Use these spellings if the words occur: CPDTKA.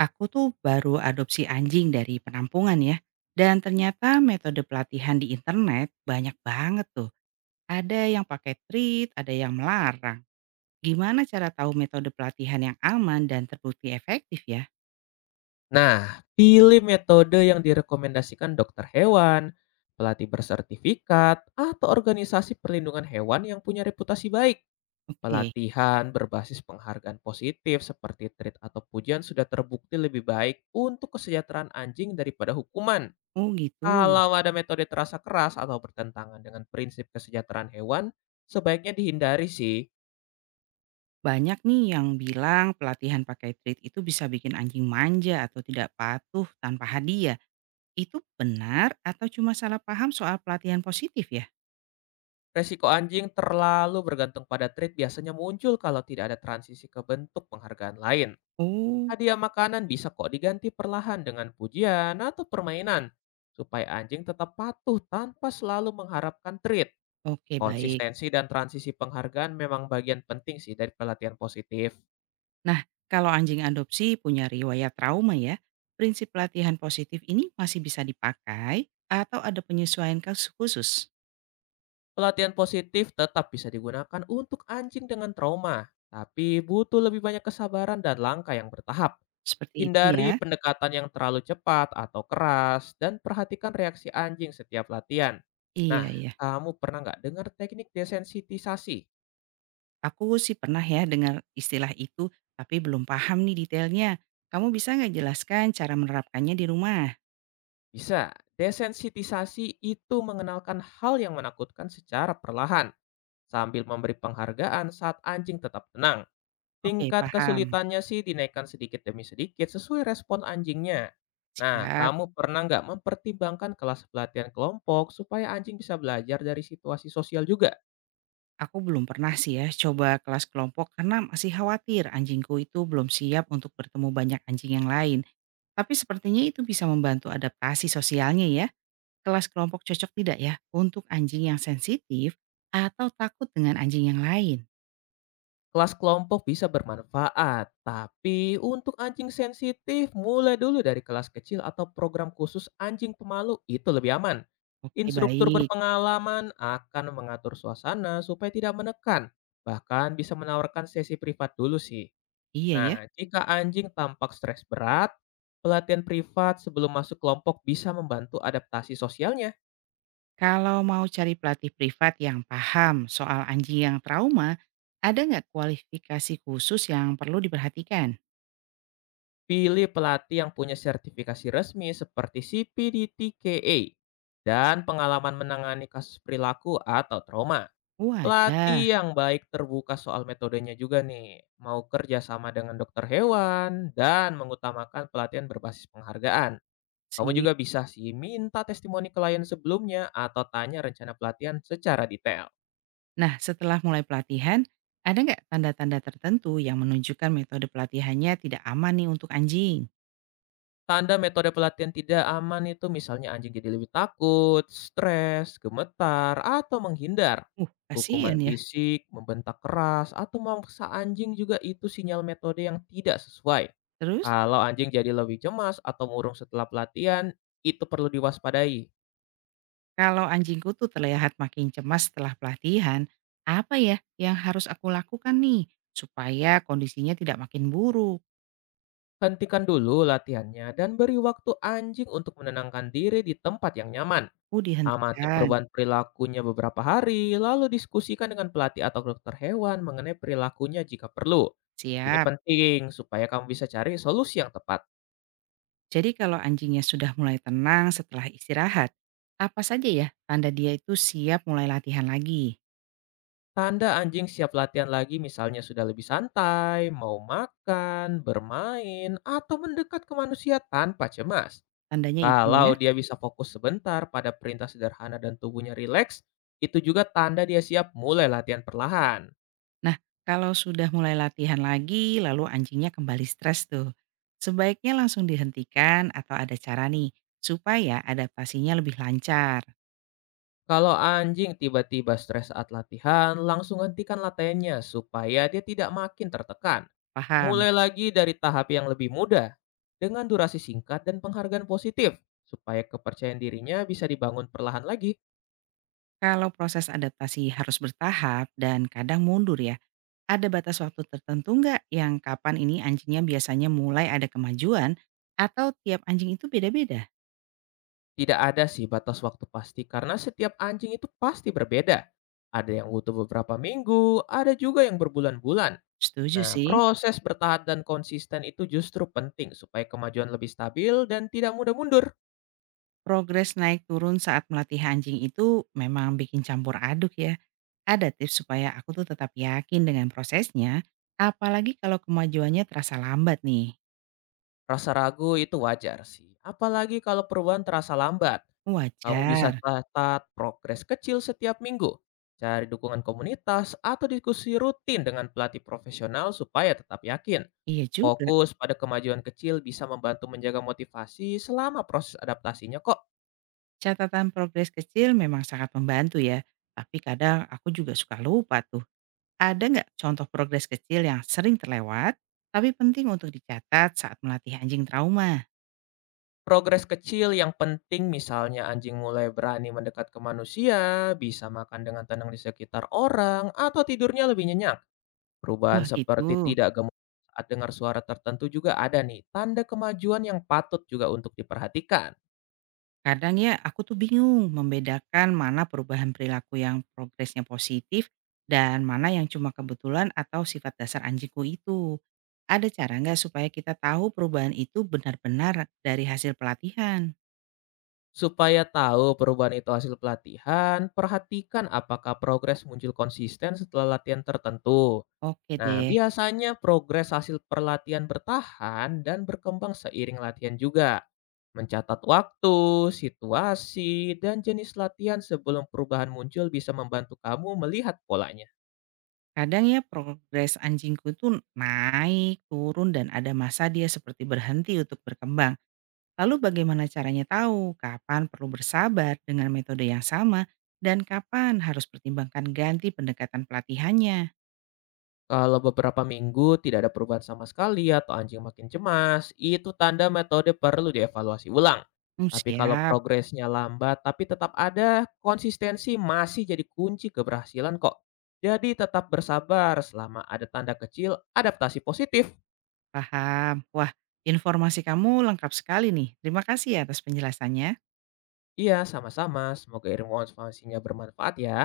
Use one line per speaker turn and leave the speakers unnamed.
Aku tuh baru adopsi anjing dari penampungan ya. Dan ternyata metode pelatihan di internet banyak banget tuh. Ada yang pakai treat, ada yang melarang. Gimana cara tahu metode pelatihan yang aman dan terbukti efektif ya?
Nah, pilih metode yang direkomendasikan dokter hewan, pelatih bersertifikat, atau organisasi perlindungan hewan yang punya reputasi baik.
Oke,
Pelatihan berbasis penghargaan positif seperti treat atau pujian sudah terbukti lebih baik untuk kesejahteraan anjing daripada hukuman.
oh gitu.
Kalau ada metode terasa keras atau bertentangan dengan prinsip kesejahteraan hewan, sebaiknya dihindari sih.
Banyak nih yang bilang pelatihan pakai treat itu bisa bikin anjing manja atau tidak patuh tanpa hadiah. Itu benar atau cuma salah paham soal pelatihan positif ya?
Resiko anjing terlalu bergantung pada treat biasanya muncul kalau tidak ada transisi ke bentuk penghargaan lain.
Oh,
Hadiah makanan bisa kok diganti perlahan dengan pujian atau permainan, supaya anjing tetap patuh tanpa selalu mengharapkan treat.
oke baik.
Konsistensi dan transisi penghargaan memang bagian penting sih dari pelatihan positif.
Nah, kalau anjing adopsi punya riwayat trauma ya, prinsip latihan positif ini masih bisa dipakai atau ada penyesuaian kasus khusus.
Pelatihan positif tetap bisa digunakan untuk anjing dengan trauma, tapi butuh lebih banyak kesabaran dan langkah yang bertahap.
Seperti itu
Hindari
ya.
pendekatan yang terlalu cepat atau keras, dan perhatikan reaksi anjing setiap latihan. Nah,
Iya, iya.
kamu pernah nggak dengar teknik desensitisasi?
Aku sih pernah ya dengar istilah itu, tapi belum paham nih detailnya. Kamu bisa nggak jelaskan cara menerapkannya di rumah?
Bisa. Desensitisasi itu mengenalkan hal yang menakutkan secara perlahan, sambil memberi penghargaan saat anjing tetap tenang.
Oke,
Tingkat
paham.
kesulitannya sih dinaikkan sedikit demi sedikit sesuai respon anjingnya. Nah,
Siap.
kamu pernah nggak mempertimbangkan kelas pelatihan kelompok supaya anjing bisa belajar dari situasi sosial juga?
Aku belum pernah sih ya coba kelas kelompok karena masih khawatir anjingku itu belum siap untuk bertemu banyak anjing yang lain. Tapi sepertinya itu bisa membantu adaptasi sosialnya ya. Kelas kelompok cocok tidak ya untuk anjing yang sensitif atau takut dengan anjing yang lain?
Kelas kelompok bisa bermanfaat, tapi untuk anjing sensitif, mulai dulu dari kelas kecil atau program khusus anjing pemalu itu lebih aman.
Oke
Instruktur
baik,
berpengalaman akan mengatur suasana supaya tidak menekan, bahkan bisa menawarkan sesi privat dulu sih.
iya ya.
Nah, jika anjing tampak stres berat, pelatihan privat sebelum masuk kelompok bisa membantu adaptasi sosialnya.
Kalau mau cari pelatih privat yang paham soal anjing yang trauma, ada nggak kualifikasi khusus yang perlu diperhatikan?
Pilih pelatih yang punya sertifikasi resmi seperti CPDTKA dan pengalaman menangani kasus perilaku atau trauma.
Wah ada
Pelatih yang baik terbuka soal metodenya juga nih, mau kerja sama dengan dokter hewan dan mengutamakan pelatihan berbasis penghargaan. Kamu
sih.
juga bisa sih minta testimoni klien sebelumnya atau tanya rencana pelatihan secara detail.
Nah, setelah mulai pelatihan, ada nggak tanda-tanda tertentu yang menunjukkan metode pelatihannya tidak aman nih untuk anjing?
Tanda metode pelatihan tidak aman itu misalnya anjing jadi lebih takut, stres, gemetar, atau menghindar. Hukuman
Kasihan ya.
fisik, membentak keras, atau memaksa anjing juga itu sinyal metode yang tidak sesuai.
Terus?
Kalau anjing jadi lebih cemas atau murung setelah pelatihan, itu perlu diwaspadai.
Kalau anjingku tuh terlihat makin cemas setelah pelatihan, apa ya yang harus aku lakukan nih supaya kondisinya tidak makin buruk?
Hentikan dulu latihannya dan beri waktu anjing untuk menenangkan diri di tempat yang nyaman.
Aku
Amati
dihentikan.
perubahan perilakunya beberapa hari, lalu diskusikan dengan pelatih atau dokter hewan mengenai perilakunya jika perlu. Ini
Siap.
penting supaya kamu bisa cari solusi yang tepat.
Jadi kalau anjingnya sudah mulai tenang setelah istirahat, apa saja ya tanda dia itu siap mulai latihan lagi?
Tanda anjing siap latihan lagi misalnya sudah lebih santai, mau makan, bermain, atau mendekat ke manusia tanpa cemas.
Tandanya itu
Kalau
ya.
dia bisa fokus sebentar pada perintah sederhana dan tubuhnya rileks, itu juga tanda dia siap mulai latihan perlahan.
Nah, kalau sudah mulai latihan lagi, lalu anjingnya kembali stres tuh. Sebaiknya langsung dihentikan atau ada cara nih supaya adaptasinya lebih lancar.
Kalau anjing tiba-tiba stres saat latihan, langsung hentikan latihannya supaya dia tidak makin tertekan.
Paham?
Mulai lagi dari tahap yang lebih mudah, dengan durasi singkat dan penghargaan positif, supaya kepercayaan dirinya bisa dibangun perlahan lagi.
Kalau proses adaptasi harus bertahap dan kadang mundur ya, ada batas waktu tertentu nggak yang kapan ini anjingnya biasanya mulai ada kemajuan atau tiap anjing itu beda-beda?
Tidak ada sih batas waktu pasti karena setiap anjing itu pasti berbeda. Ada yang butuh beberapa minggu, ada juga yang berbulan-bulan.
Setuju
Nah,
sih,
proses bertahan dan konsisten itu justru penting supaya kemajuan lebih stabil dan tidak mudah mundur.
progres naik turun saat melatih anjing itu memang bikin campur aduk ya. Ada tips supaya aku tuh tetap yakin dengan prosesnya, apalagi kalau kemajuannya terasa lambat nih.
Rasa ragu itu wajar sih, apalagi kalau perubahan terasa lambat. Kamu
Wajar,
bisa catat progres kecil setiap minggu, cari dukungan komunitas, atau diskusi rutin dengan pelatih profesional supaya tetap yakin.
iya juga.
Fokus pada kemajuan kecil bisa membantu menjaga motivasi selama proses adaptasinya kok.
Catatan progres kecil memang sangat membantu ya, tapi kadang aku juga suka lupa tuh. Ada nggak contoh progres kecil yang sering terlewat, tapi penting untuk dicatat saat melatih anjing trauma?
Progres kecil yang penting misalnya anjing mulai berani mendekat ke manusia, bisa makan dengan tenang di sekitar orang, atau tidurnya lebih nyenyak. Perubahan
Wah gitu.
seperti tidak gemuk saat dengar suara tertentu juga ada nih, tanda kemajuan yang patut juga untuk diperhatikan.
Kadang ya aku tuh bingung membedakan mana perubahan perilaku yang progresnya positif dan mana yang cuma kebetulan atau sifat dasar anjingku itu. Ada cara nggak supaya kita tahu perubahan itu benar-benar dari hasil pelatihan?
Supaya tahu perubahan itu hasil pelatihan, perhatikan apakah progres muncul konsisten setelah latihan tertentu.
Oke
Nah,
deh.
biasanya progres hasil perlatihan bertahan dan berkembang seiring latihan juga. Mencatat waktu, situasi, dan jenis latihan sebelum perubahan muncul bisa membantu kamu melihat polanya.
Kadang ya progres anjingku tuh naik, turun, dan ada masa dia seperti berhenti untuk berkembang. Lalu bagaimana caranya tahu kapan perlu bersabar dengan metode yang sama dan kapan harus pertimbangkan ganti pendekatan pelatihannya?
Kalau beberapa minggu tidak ada perubahan sama sekali atau anjing makin cemas, itu tanda metode perlu dievaluasi ulang.
Hmm,
Tapi kalau
siap,
progresnya lambat tapi tetap ada, konsistensi masih jadi kunci keberhasilan kok. Jadi tetap bersabar selama ada tanda kecil adaptasi positif.
paham. Wah, informasi kamu lengkap sekali nih. Terima kasih ya atas penjelasannya.
Iya, sama-sama. Semoga ilmu konservasinya bermanfaat ya.